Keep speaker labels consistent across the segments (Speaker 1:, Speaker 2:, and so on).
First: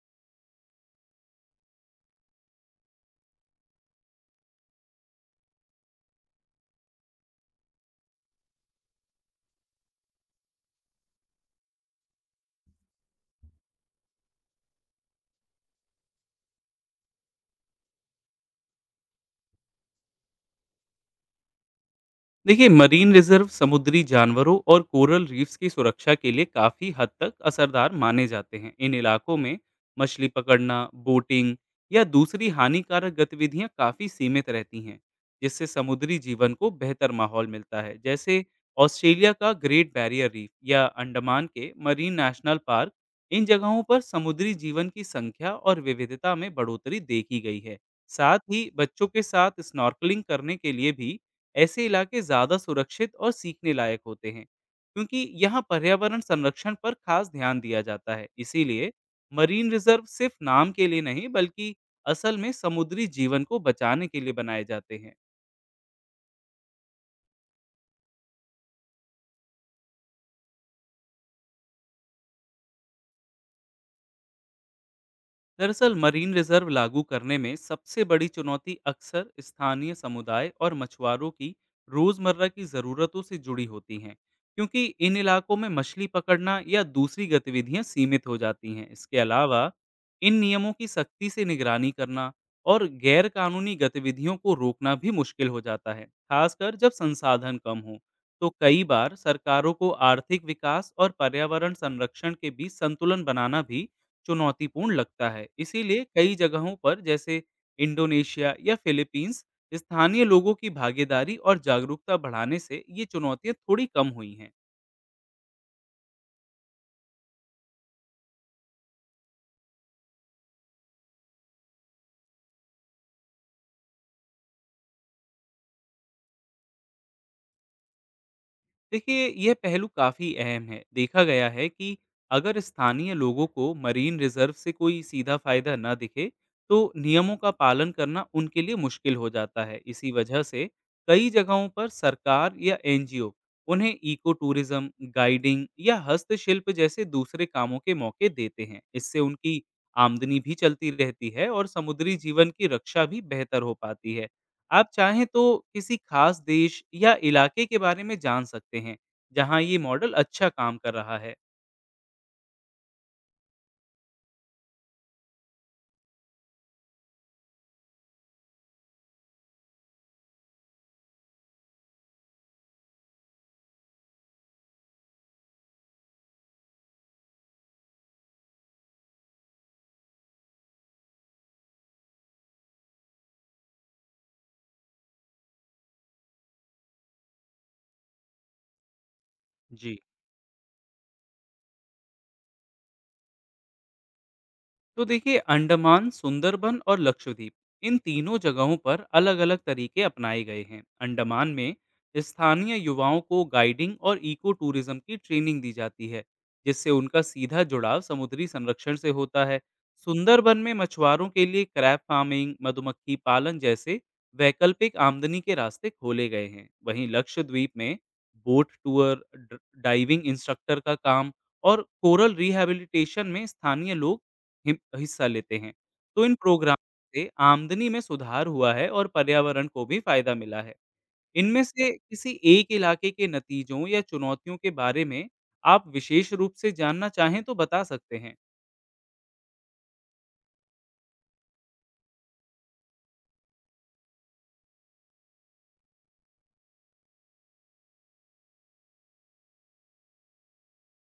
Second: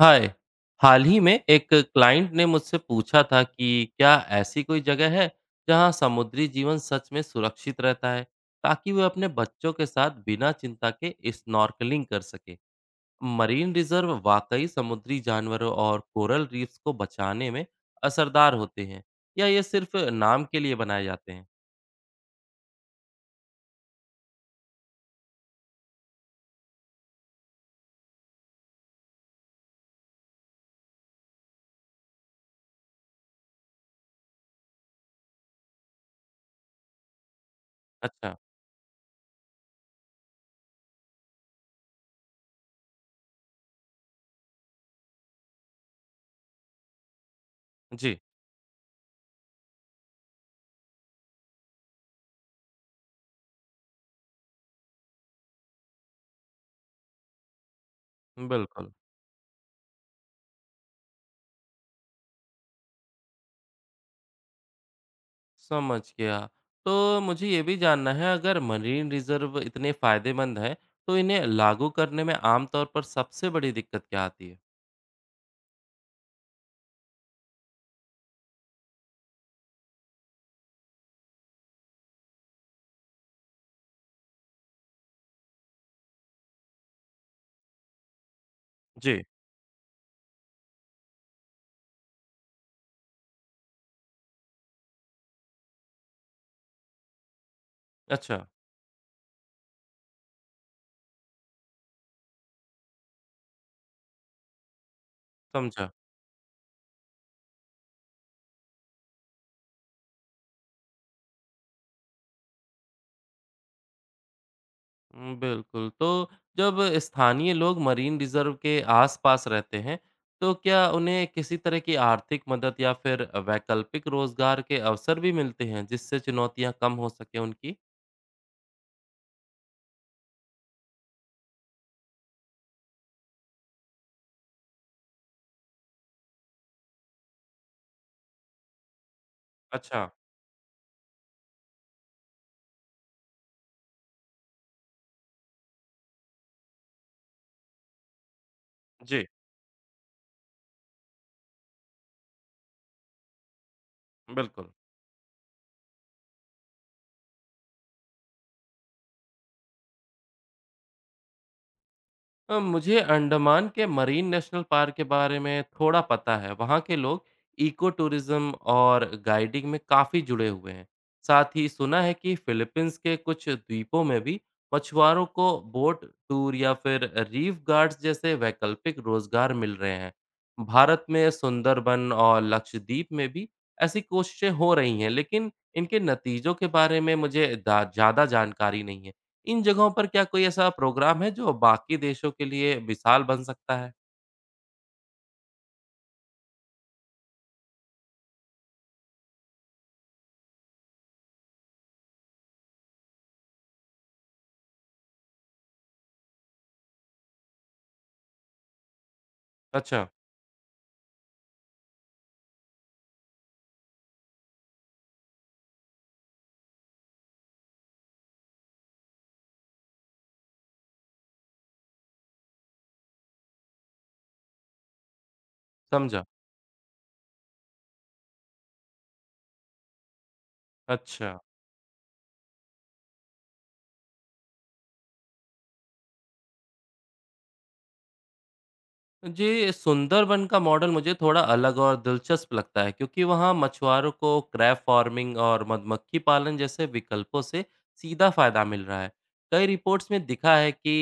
Speaker 1: हाय। हाल ही में एक क्लाइंट ने मुझसे पूछा था कि क्या ऐसी कोई जगह है जहां समुद्री जीवन सच में सुरक्षित रहता है, ताकि वे अपने बच्चों के साथ बिना चिंता के स्नॉर्कलिंग कर सके। मरीन रिजर्व वाकई समुद्री जानवरों और कोरल रीफ्स को बचाने में असरदार होते हैं या ये सिर्फ नाम के लिए बनाए जाते हैं?
Speaker 2: देखिए मरीन रिजर्व समुद्री जानवरों और कोरल रीफ्स की सुरक्षा के लिए काफ़ी हद तक असरदार माने जाते हैं। इन इलाकों में मछली पकड़ना, बोटिंग या दूसरी हानिकारक गतिविधियां काफ़ी सीमित रहती हैं, जिससे समुद्री जीवन को बेहतर माहौल मिलता है।
Speaker 1: अच्छा।
Speaker 2: जैसे ऑस्ट्रेलिया का ग्रेट बैरियर रीफ या अंडमान के मरीन नेशनल पार्क, इन जगहों पर समुद्री जीवन की संख्या और विविधता में बढ़ोतरी देखी गई है।
Speaker 1: जी।
Speaker 2: साथ ही बच्चों के साथ स्नॉर्कलिंग करने के लिए भी ऐसे इलाके ज़्यादा सुरक्षित और सीखने लायक होते हैं, क्योंकि यहाँ पर्यावरण संरक्षण पर खास ध्यान दिया जाता है।
Speaker 1: बिल्कुल।
Speaker 2: इसीलिए मरीन रिजर्व सिर्फ नाम के लिए नहीं, बल्कि असल में समुद्री जीवन को बचाने के लिए बनाए जाते हैं।
Speaker 1: समझ गया। तो मुझे ये भी जानना है, अगर मरीन रिजर्व इतने फ़ायदेमंद हैं, तो इन्हें लागू करने में आम तौर पर सबसे बड़ी दिक्कत क्या आती है?
Speaker 2: दरअसल मरीन रिजर्व लागू करने में सबसे बड़ी चुनौती अक्सर स्थानीय समुदाय और मछुआरों की रोजमर्रा की जरूरतों से जुड़ी होती हैं, क्योंकि इन इलाकों में मछली पकड़ना या दूसरी गतिविधियां सीमित हो जाती हैं। इसके
Speaker 1: जी।
Speaker 2: अलावा इन नियमों की सख्ती से निगरानी करना और गैर कानूनी गतिविधियों को रोकना भी मुश्किल हो जाता है, खासकर जब संसाधन कम हो।
Speaker 1: अच्छा।
Speaker 2: तो कई बार सरकारों को आर्थिक विकास और पर्यावरण संरक्षण के बीच संतुलन बनाना भी चुनौतीपूर्ण लगता है।
Speaker 1: समझा।
Speaker 2: इसीलिए कई जगहों पर, जैसे इंडोनेशिया या फ़िलीपींस, स्थानीय लोगों की भागीदारी और जागरूकता बढ़ाने से ये चुनौतियाँ थोड़ी कम हुई हैं।
Speaker 1: बिल्कुल, तो जब स्थानीय लोग मरीन रिजर्व के आस-पास रहते हैं, तो क्या उन्हें किसी तरह की आर्थिक मदद या फिर वैकल्पिक रोज़गार के अवसर भी मिलते हैं, जिससे चुनौतियाँ कम हो सकें उनकी?
Speaker 2: देखिए, यह पहलू काफ़ी अहम है। देखा गया है कि अगर स्थानीय लोगों को मरीन रिजर्व से कोई सीधा फ़ायदा ना दिखे, तो नियमों का पालन करना उनके लिए मुश्किल हो जाता है। इसी
Speaker 1: अच्छा।
Speaker 2: वजह से कई जगहों पर सरकार या एनजीओ उन्हें इको टूरिज़्म, गाइडिंग या हस्तशिल्प जैसे दूसरे कामों के मौके देते हैं। इससे
Speaker 1: जी।
Speaker 2: उनकी आमदनी भी चलती रहती है और समुद्री जीवन की रक्षा भी बेहतर हो पाती है।
Speaker 1: बिल्कुल।
Speaker 2: आप चाहें तो किसी खास देश या इलाके के बारे में जान सकते हैं, जहाँ ये मॉडल अच्छा काम कर रहा है।
Speaker 1: मुझे अंडमान के मरीन नेशनल पार्क के बारे में थोड़ा पता है। वहाँ के लोग इको टूरिज्म और गाइडिंग में काफ़ी जुड़े हुए हैं। साथ ही सुना है कि फिलीपींस के कुछ द्वीपों में भी मछुआरों को बोट टूर या फिर रीफ गार्ड्स जैसे वैकल्पिक रोजगार मिल रहे हैं। भारत में सुंदरबन और लक्षद्वीप में भी ऐसी कोशिशें हो रही हैं, लेकिन इनके नतीजों के बारे में मुझे ज़्यादा जानकारी नहीं है। इन जगहों
Speaker 2: जी।
Speaker 1: पर क्या कोई ऐसा प्रोग्राम है जो बाकी देशों के लिए मिसाल बन सकता है?
Speaker 2: तो देखिए अंडमान, सुंदरबन और लक्षद्वीप, इन तीनों जगहों पर अलग अलग तरीके अपनाए गए हैं। अंडमान में स्थानीय युवाओं को गाइडिंग और इको टूरिज्म की ट्रेनिंग दी जाती है, जिससे उनका सीधा जुड़ाव समुद्री संरक्षण से होता है।
Speaker 1: अच्छा।
Speaker 2: सुंदरबन में मछुआरों के लिए क्रैप फार्मिंग, मधुमक्खी पालन जैसे वैकल्पिक आमदनी के रास्ते खोले गए हैं। वहीं लक्षद्वीप में बोट टूर, डाइविंग इंस्ट्रक्टर का काम और कोरल रिहैबिलिटेशन में स्थानीय लोग हिम हिस्सा लेते हैं। तो
Speaker 1: समझा।
Speaker 2: इन प्रोग्राम से आमदनी में सुधार हुआ है और पर्यावरण को भी फ़ायदा मिला है।
Speaker 1: अच्छा।
Speaker 2: इनमें से किसी एक इलाके के नतीजों या चुनौतियों के बारे में आप विशेष रूप से जानना चाहें तो बता सकते हैं।
Speaker 1: जी, सुंदरबन का मॉडल मुझे थोड़ा अलग और दिलचस्प लगता है, क्योंकि वहाँ मछुआरों को क्रैब फार्मिंग और मधुमक्खी पालन जैसे विकल्पों से सीधा फायदा मिल रहा है। कई रिपोर्ट्स में दिखा है कि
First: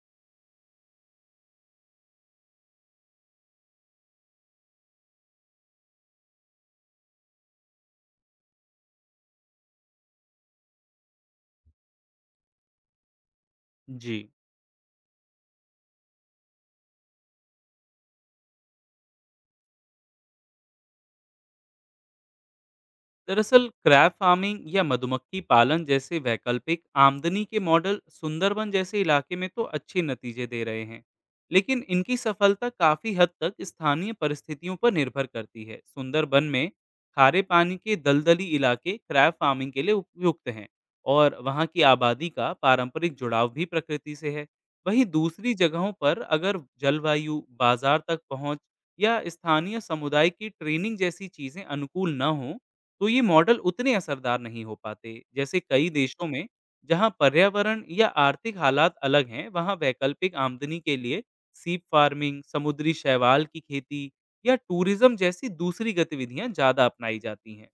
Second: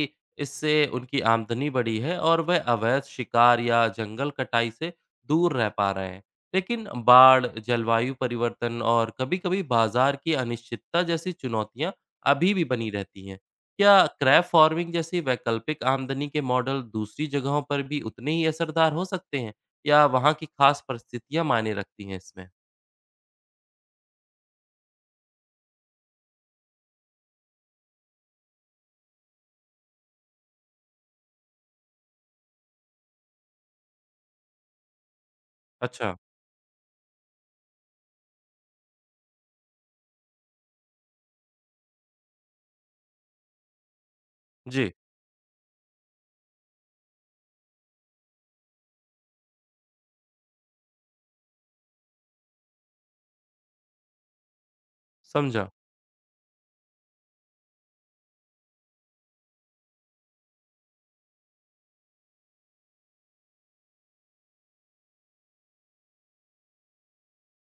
Speaker 1: इससे उनकी आमदनी बढ़ी है और वह अवैध शिकार या जंगल कटाई से दूर रह पा रहे हैं। लेकिन बाढ़, जलवायु परिवर्तन और कभी-कभी बाजार की अनिश्चितता जैसी चुनौतियाँ अभी भी बनी रहती हैं। क्या
Speaker 2: जी।
Speaker 1: क्रैप फार्मिंग जैसी वैकल्पिक आमदनी के मॉडल दूसरी जगहों पर भी उतने ही असरदार हो सकते हैं या वहाँ की खास परिस्थितियाँ मायने रखती हैं इसमें?
Speaker 2: दरअसल क्रैप फार्मिंग या मधुमक्खी पालन जैसे वैकल्पिक आमदनी के मॉडल सुंदरबन जैसे इलाके में तो अच्छे नतीजे दे रहे हैं, लेकिन इनकी सफलता काफ़ी हद तक स्थानीय परिस्थितियों पर निर्भर करती है।
Speaker 1: अच्छा।
Speaker 2: सुंदरबन में खारे पानी के दलदली इलाके क्रैप फार्मिंग के लिए उपयुक्त हैं और वहाँ की आबादी का पारंपरिक जुड़ाव भी प्रकृति से है।
Speaker 1: जी।
Speaker 2: वहीं दूसरी जगहों पर अगर जलवायु, बाजार तक पहुँच या स्थानीय समुदाय की ट्रेनिंग जैसी चीज़ें अनुकूल न हों, तो ये मॉडल उतने असरदार नहीं हो पाते। जैसे
Speaker 1: समझा।
Speaker 2: कई देशों में, जहाँ पर्यावरण या आर्थिक हालात अलग हैं, वहाँ वैकल्पिक आमदनी के लिए सीप फार्मिंग, समुद्री शैवाल की खेती या टूरिज्म जैसी दूसरी गतिविधियां ज्यादा अपनाई जाती हैं।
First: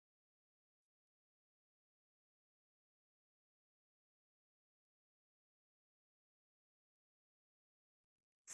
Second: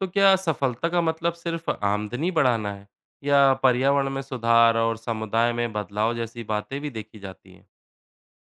Speaker 1: तो क्या सफलता का मतलब सिर्फ आमदनी बढ़ाना है या पर्यावरण में सुधार और समुदाय में बदलाव जैसी बातें भी देखी जाती हैं?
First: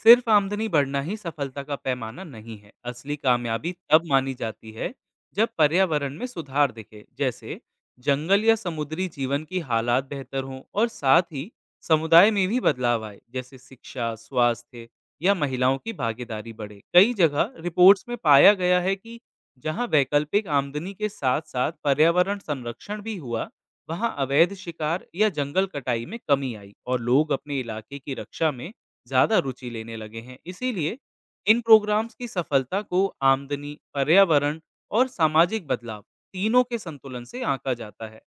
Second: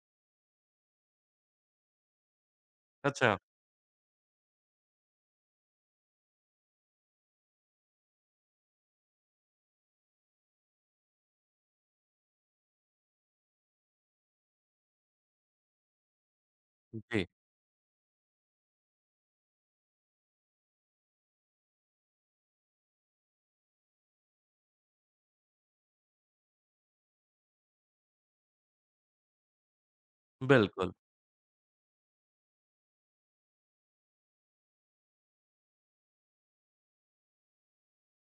Speaker 2: सिर्फ आमदनी बढ़ना ही सफलता का पैमाना नहीं है। असली
Speaker 1: अच्छा।
Speaker 2: कामयाबी तब मानी जाती है जब पर्यावरण में सुधार दिखे, जैसे जंगल या समुद्री जीवन की हालात बेहतर हों, और साथ ही समुदाय में भी बदलाव आए, जैसे शिक्षा, स्वास्थ्य या महिलाओं की भागीदारी बढ़े। कई
Speaker 1: जी।
Speaker 2: जगह रिपोर्ट्स में पाया गया है कि जहां वैकल्पिक आमदनी के साथ साथ पर्यावरण संरक्षण भी हुआ, वहां अवैध शिकार या जंगल कटाई में कमी आई और लोग अपने इलाके की रक्षा में ज़्यादा रुचि लेने लगे हैं।
Speaker 1: बिल्कुल।
Speaker 2: इसीलिए इन प्रोग्राम्स की सफलता को आमदनी, पर्यावरण और सामाजिक बदलाव, तीनों के संतुलन से आंका जाता है।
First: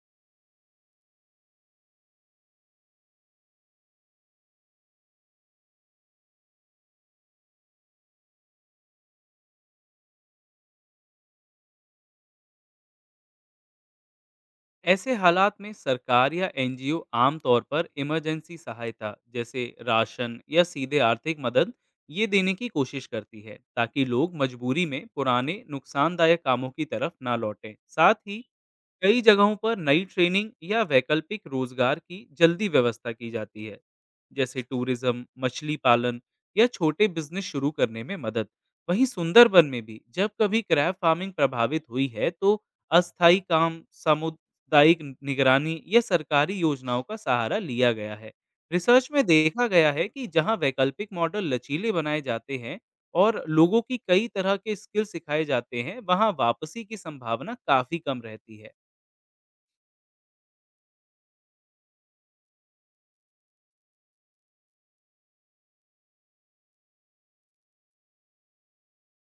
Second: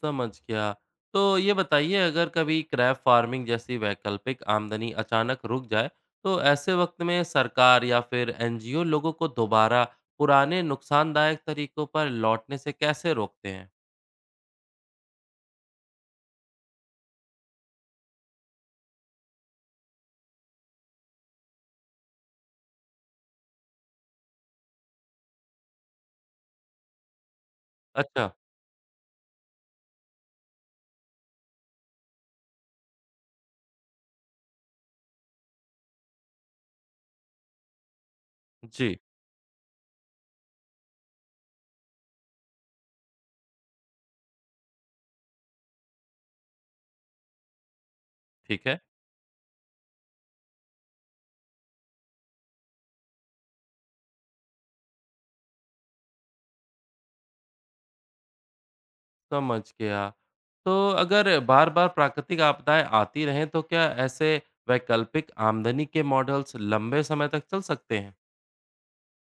Speaker 1: समझ गया। तो ये बताइए, अगर कभी क्रैप फार्मिंग जैसी वैकल्पिक आमदनी अचानक रुक जाए, तो ऐसे वक़्त में सरकार या फिर एनजीओ लोगों को दोबारा पुराने नुकसानदायक तरीकों पर लौटने से कैसे रोकते हैं?
Speaker 2: ऐसे हालात में सरकार या एनजीओ आमतौर पर इमरजेंसी सहायता, जैसे राशन या सीधे आर्थिक मदद, ये देने की कोशिश करती है, ताकि लोग मजबूरी में पुराने नुकसानदायक कामों की तरफ ना लौटें। साथ
Speaker 1: अच्छा।
Speaker 2: ही कई जगहों पर नई ट्रेनिंग या वैकल्पिक रोजगार की जल्दी व्यवस्था की जाती है, जैसे टूरिज्म, मछली पालन या छोटे बिजनेस शुरू करने में मदद।
Speaker 1: जी।
Speaker 2: वहीं सुंदरबन में भी जब कभी क्रैप फार्मिंग प्रभावित हुई है, तो अस्थायी काम, सामुदायिक निगरानी या सरकारी योजनाओं का सहारा लिया गया है।
Speaker 1: ठीक है।
Speaker 2: रिसर्च में देखा गया है कि जहां वैकल्पिक मॉडल लचीले बनाए जाते हैं और लोगों की कई तरह के स्किल सिखाए जाते हैं, वहां वापसी की संभावना काफी कम रहती है।
Speaker 1: समझ गया। तो अगर बार-बार प्राकृतिक आपदाएँ आती रहें, तो क्या ऐसे वैकल्पिक आमदनी के मॉडल्स लंबे समय तक चल सकते हैं?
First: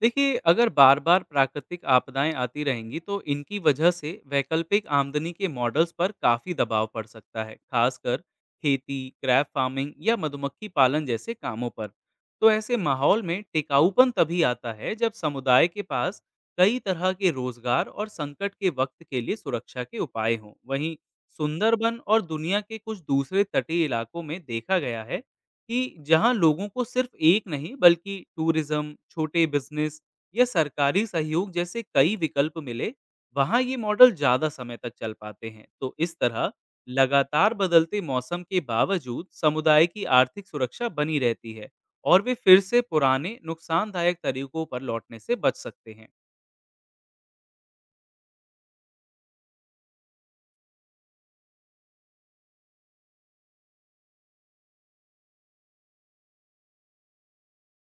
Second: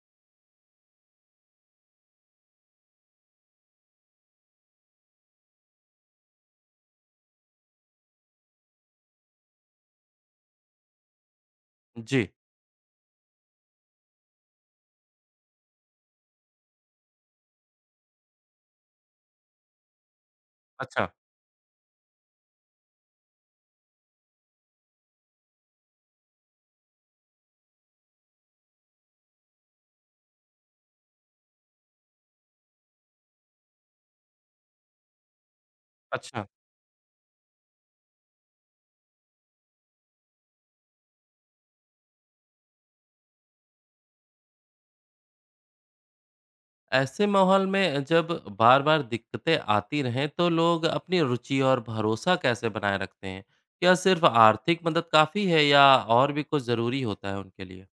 Speaker 2: देखिए अगर बार बार प्राकृतिक आपदाएं आती रहेंगी, तो इनकी वजह से वैकल्पिक आमदनी के मॉडल्स पर काफी दबाव पड़ सकता है, खासकर खेती, क्रैप फार्मिंग या मधुमक्खी पालन जैसे कामों पर।
Speaker 1: जी।
Speaker 2: तो ऐसे माहौल में टिकाऊपन तभी आता है जब समुदाय के पास कई तरह के रोजगार और संकट के वक्त के लिए सुरक्षा के उपाय हों। वहीं
Speaker 1: अच्छा।
Speaker 2: सुंदरबन और दुनिया के कुछ दूसरे तटीय इलाकों में देखा गया है कि जहां लोगों को सिर्फ एक नहीं, बल्कि टूरिज्म, छोटे बिजनेस या सरकारी सहयोग जैसे कई विकल्प मिले, वहां ये मॉडल ज्यादा समय तक चल पाते हैं। तो इस
Speaker 1: अच्छा।
Speaker 2: तरह लगातार बदलते मौसम के बावजूद समुदाय की आर्थिक सुरक्षा बनी रहती है और वे फिर से पुराने नुकसानदायक तरीकों पर लौटने से बच सकते हैं।
Speaker 1: ऐसे माहौल में जब बार बार दिक्कतें आती रहें तो लोग अपनी रुचि और भरोसा कैसे बनाए रखते हैं? क्या सिर्फ आर्थिक मदद काफ़ी है या और भी कुछ ज़रूरी होता है उनके लिए?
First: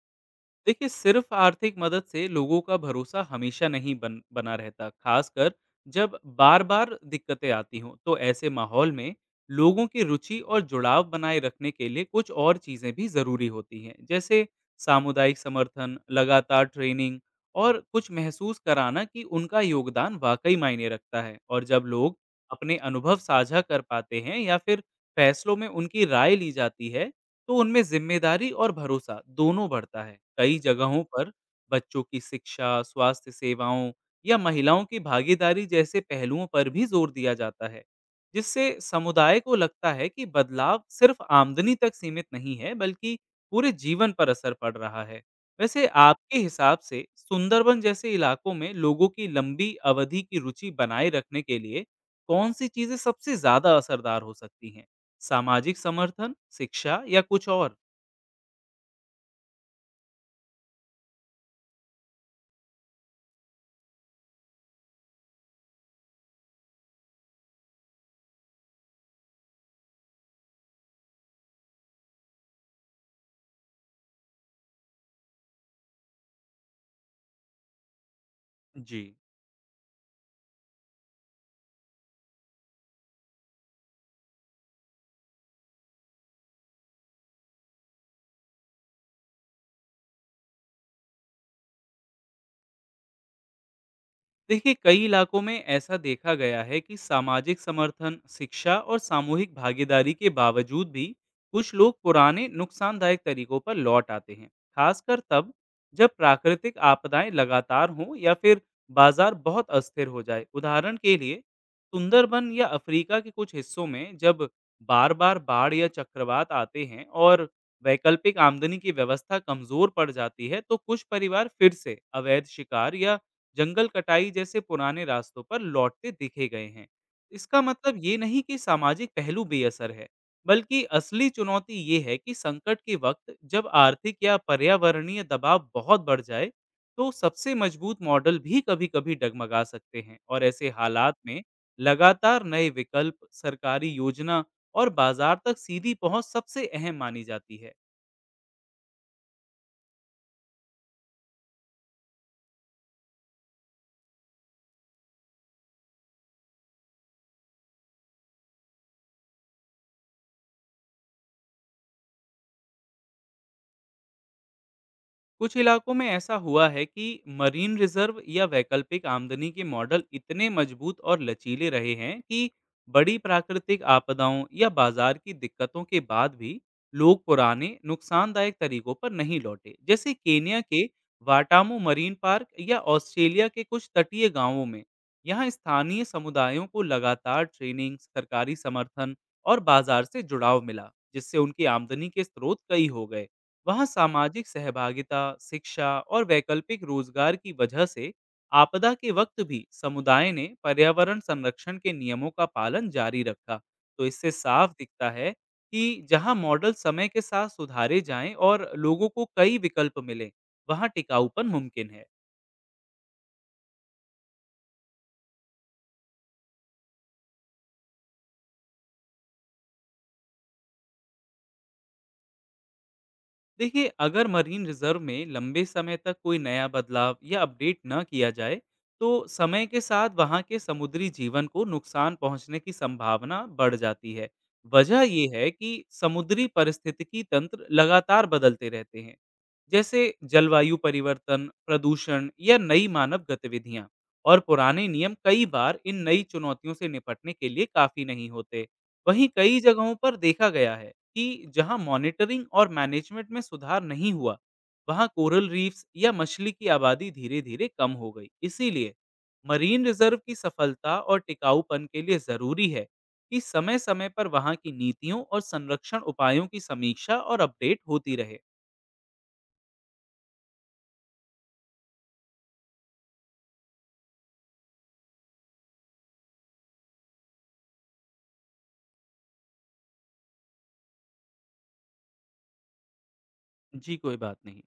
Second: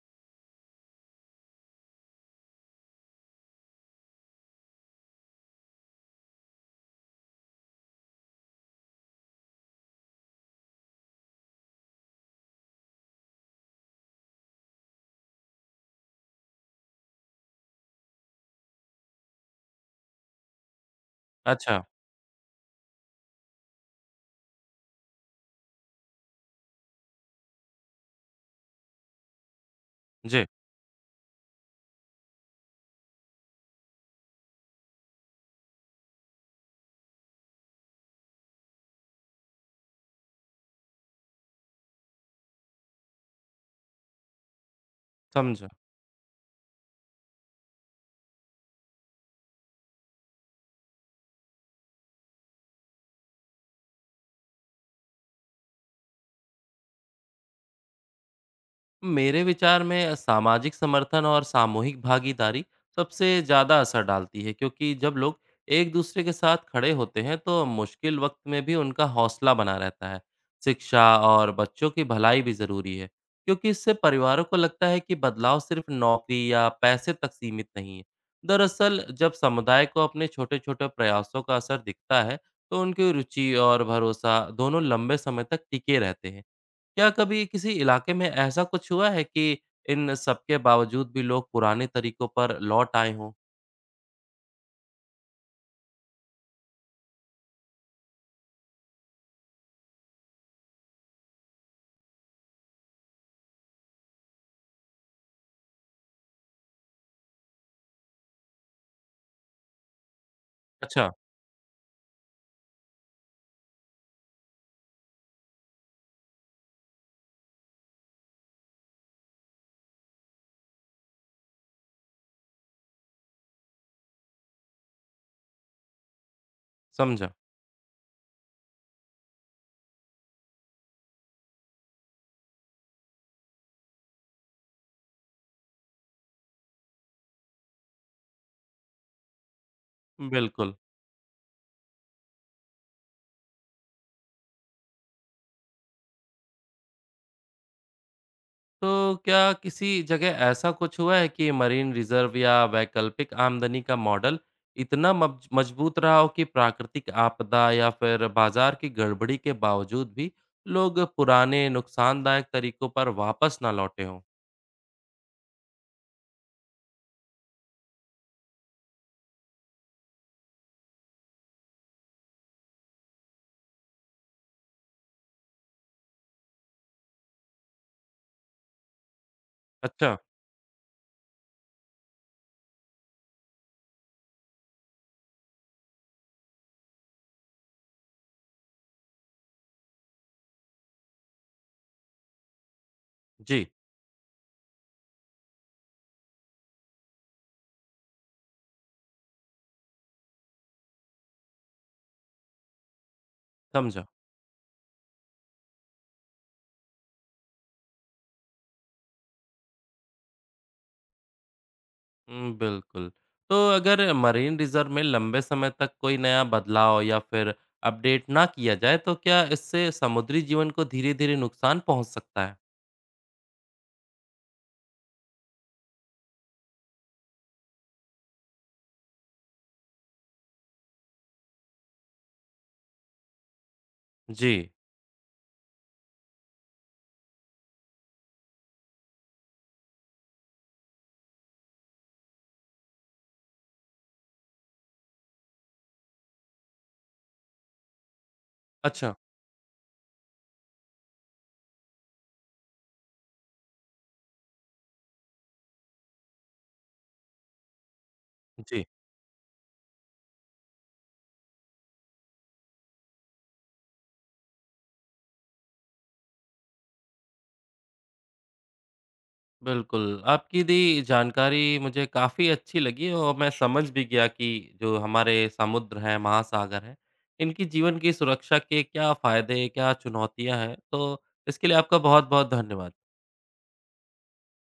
Speaker 2: देखिए सिर्फ आर्थिक मदद से लोगों का भरोसा हमेशा नहीं बन बना रहता, खासकर जब बार बार दिक्कतें आती हों। तो ऐसे माहौल में लोगों की रुचि और जुड़ाव बनाए रखने के लिए कुछ और चीज़ें भी ज़रूरी होती हैं, जैसे सामुदायिक समर्थन, लगातार ट्रेनिंग और कुछ महसूस कराना कि उनका योगदान वाकई मायने रखता है। और
Speaker 1: अच्छा।
Speaker 2: जब लोग अपने अनुभव साझा कर पाते हैं या फिर फैसलों में उनकी राय ली जाती है, तो उनमें जिम्मेदारी और भरोसा दोनों बढ़ता है।
Speaker 1: जी।
Speaker 2: कई जगहों पर बच्चों की शिक्षा, स्वास्थ्य सेवाओं या महिलाओं की भागीदारी जैसे पहलुओं पर भी जोर दिया जाता है, जिससे समुदाय को लगता है कि बदलाव सिर्फ आमदनी तक सीमित नहीं है, बल्कि पूरे जीवन पर असर पड़ रहा है।
Speaker 1: समझा।
Speaker 2: वैसे आपके हिसाब से सुंदरबन जैसे इलाकों में लोगों की लंबी अवधि की रुचि बनाए रखने के लिए कौन सी चीजें सबसे ज्यादा असरदार हो सकती हैं, सामाजिक समर्थन, शिक्षा या कुछ और?
Speaker 1: मेरे विचार में सामाजिक समर्थन और सामूहिक भागीदारी सबसे ज़्यादा असर डालती है, क्योंकि जब लोग एक दूसरे के साथ खड़े होते हैं तो मुश्किल वक्त में भी उनका हौसला बना रहता है। शिक्षा और बच्चों की भलाई भी ज़रूरी है, क्योंकि इससे परिवारों को लगता है कि बदलाव सिर्फ नौकरी या पैसे तक सीमित नहीं है।
Speaker 2: जी।
Speaker 1: दरअसल जब समुदाय को अपने छोटे छोटे प्रयासों का असर दिखता है तो उनकी रुचि और भरोसा दोनों लंबे समय तक टिके रहते हैं। क्या कभी किसी इलाके में ऐसा कुछ हुआ है कि इन सबके बावजूद भी लोग पुराने तरीकों पर लौट आए हों?
Speaker 2: देखिए कई इलाकों में ऐसा देखा गया है कि सामाजिक समर्थन, शिक्षा और सामूहिक भागीदारी के बावजूद भी कुछ लोग पुराने नुकसानदायक तरीकों पर लौट आते हैं, खासकर तब जब प्राकृतिक आपदाएं लगातार हों या फिर बाजार बहुत अस्थिर हो जाए। उदाहरण
Speaker 1: अच्छा।
Speaker 2: के लिए सुंदरबन या अफ्रीका के कुछ हिस्सों में जब बार बार बाढ़ या चक्रवात आते हैं और वैकल्पिक आमदनी की व्यवस्था कमजोर पड़ जाती है, तो कुछ परिवार फिर से अवैध शिकार या जंगल कटाई जैसे पुराने रास्तों पर लौटते दिखे गए हैं।
Speaker 1: समझा।
Speaker 2: इसका मतलब ये नहीं कि सामाजिक पहलू बेअसर है, बल्कि असली चुनौती ये है कि संकट के वक्त जब आर्थिक या पर्यावरणीय दबाव बहुत बढ़ जाए, तो सबसे मजबूत मॉडल भी कभी कभी डगमगा सकते हैं। और ऐसे
Speaker 1: बिल्कुल।
Speaker 2: हालात में लगातार नए विकल्प, सरकारी योजना और बाजार तक सीधी पहुंच सबसे अहम मानी जाती है।
Speaker 1: तो क्या किसी जगह ऐसा कुछ हुआ है कि मरीन रिजर्व या वैकल्पिक आमदनी का मॉडल इतना मजबूत रहा हो कि प्राकृतिक आपदा या फिर बाजार की गड़बड़ी के बावजूद भी लोग पुराने नुकसानदायक तरीकों पर वापस ना लौटे हों?
Speaker 2: कुछ इलाकों में ऐसा हुआ है कि मरीन रिजर्व या वैकल्पिक आमदनी के मॉडल इतने मजबूत और लचीले रहे हैं कि बड़ी प्राकृतिक आपदाओं या बाजार की दिक्कतों के बाद भी लोग पुराने नुकसानदायक तरीकों पर नहीं लौटे। जैसे
Speaker 1: अच्छा।
Speaker 2: केनिया के वाटामो मरीन पार्क या ऑस्ट्रेलिया के कुछ तटीय गांवों में, यहाँ स्थानीय समुदायों को लगातार ट्रेनिंग, सरकारी समर्थन और बाजार से जुड़ाव मिला, जिससे उनकी आमदनी के स्रोत कई हो गए।
Speaker 1: जी।
Speaker 2: वहाँ सामाजिक सहभागिता, शिक्षा और वैकल्पिक रोजगार की वजह से आपदा के वक्त भी समुदाय ने पर्यावरण संरक्षण के नियमों का पालन जारी रखा। तो
Speaker 1: समझा।
Speaker 2: इससे साफ दिखता है कि जहाँ मॉडल समय के साथ सुधारे जाएं और लोगों को कई विकल्प मिलें, वहाँ टिकाऊपन मुमकिन है।
Speaker 1: हुँ, बिल्कुल। तो अगर मरीन रिज़र्व में लंबे समय तक कोई नया बदलाव या फिर अपडेट ना किया जाए, तो क्या इससे समुद्री जीवन को धीरे-धीरे नुकसान पहुँच सकता है?
Speaker 2: देखिए अगर मरीन रिजर्व में लंबे समय तक कोई नया बदलाव या अपडेट न किया जाए, तो समय के साथ वहाँ के समुद्री जीवन को नुकसान पहुँचने की संभावना बढ़ जाती है।
Speaker 1: जी।
Speaker 2: वजह यह है कि समुद्री पारिस्थितिकी तंत्र लगातार बदलते रहते हैं, जैसे जलवायु परिवर्तन, प्रदूषण या नई मानव गतिविधियाँ, और पुराने नियम कई बार इन नई चुनौतियों से निपटने के लिए काफ़ी नहीं होते।
Speaker 1: अच्छा।
Speaker 2: वहीं कई जगहों पर देखा गया है कि जहां मॉनिटरिंग और मैनेजमेंट में सुधार नहीं हुआ, वहां कोरल रीफ्स या मछली की आबादी धीरे-धीरे कम हो गई।
Speaker 1: जी।
Speaker 2: इसीलिए मरीन रिजर्व की सफलता और टिकाऊपन के लिए जरूरी है कि समय-समय पर वहां की नीतियों और संरक्षण उपायों की समीक्षा और अपडेट होती रहे।
Speaker 1: बिल्कुल, आपकी दी जानकारी मुझे काफ़ी अच्छी लगी और मैं समझ भी गया कि जो हमारे समुद्र हैं, महासागर हैं, इनकी जीवन की सुरक्षा के क्या फ़ायदे, क्या चुनौतियाँ हैं। तो इसके लिए आपका बहुत-बहुत धन्यवाद।
Speaker 2: जी, कोई बात नहीं।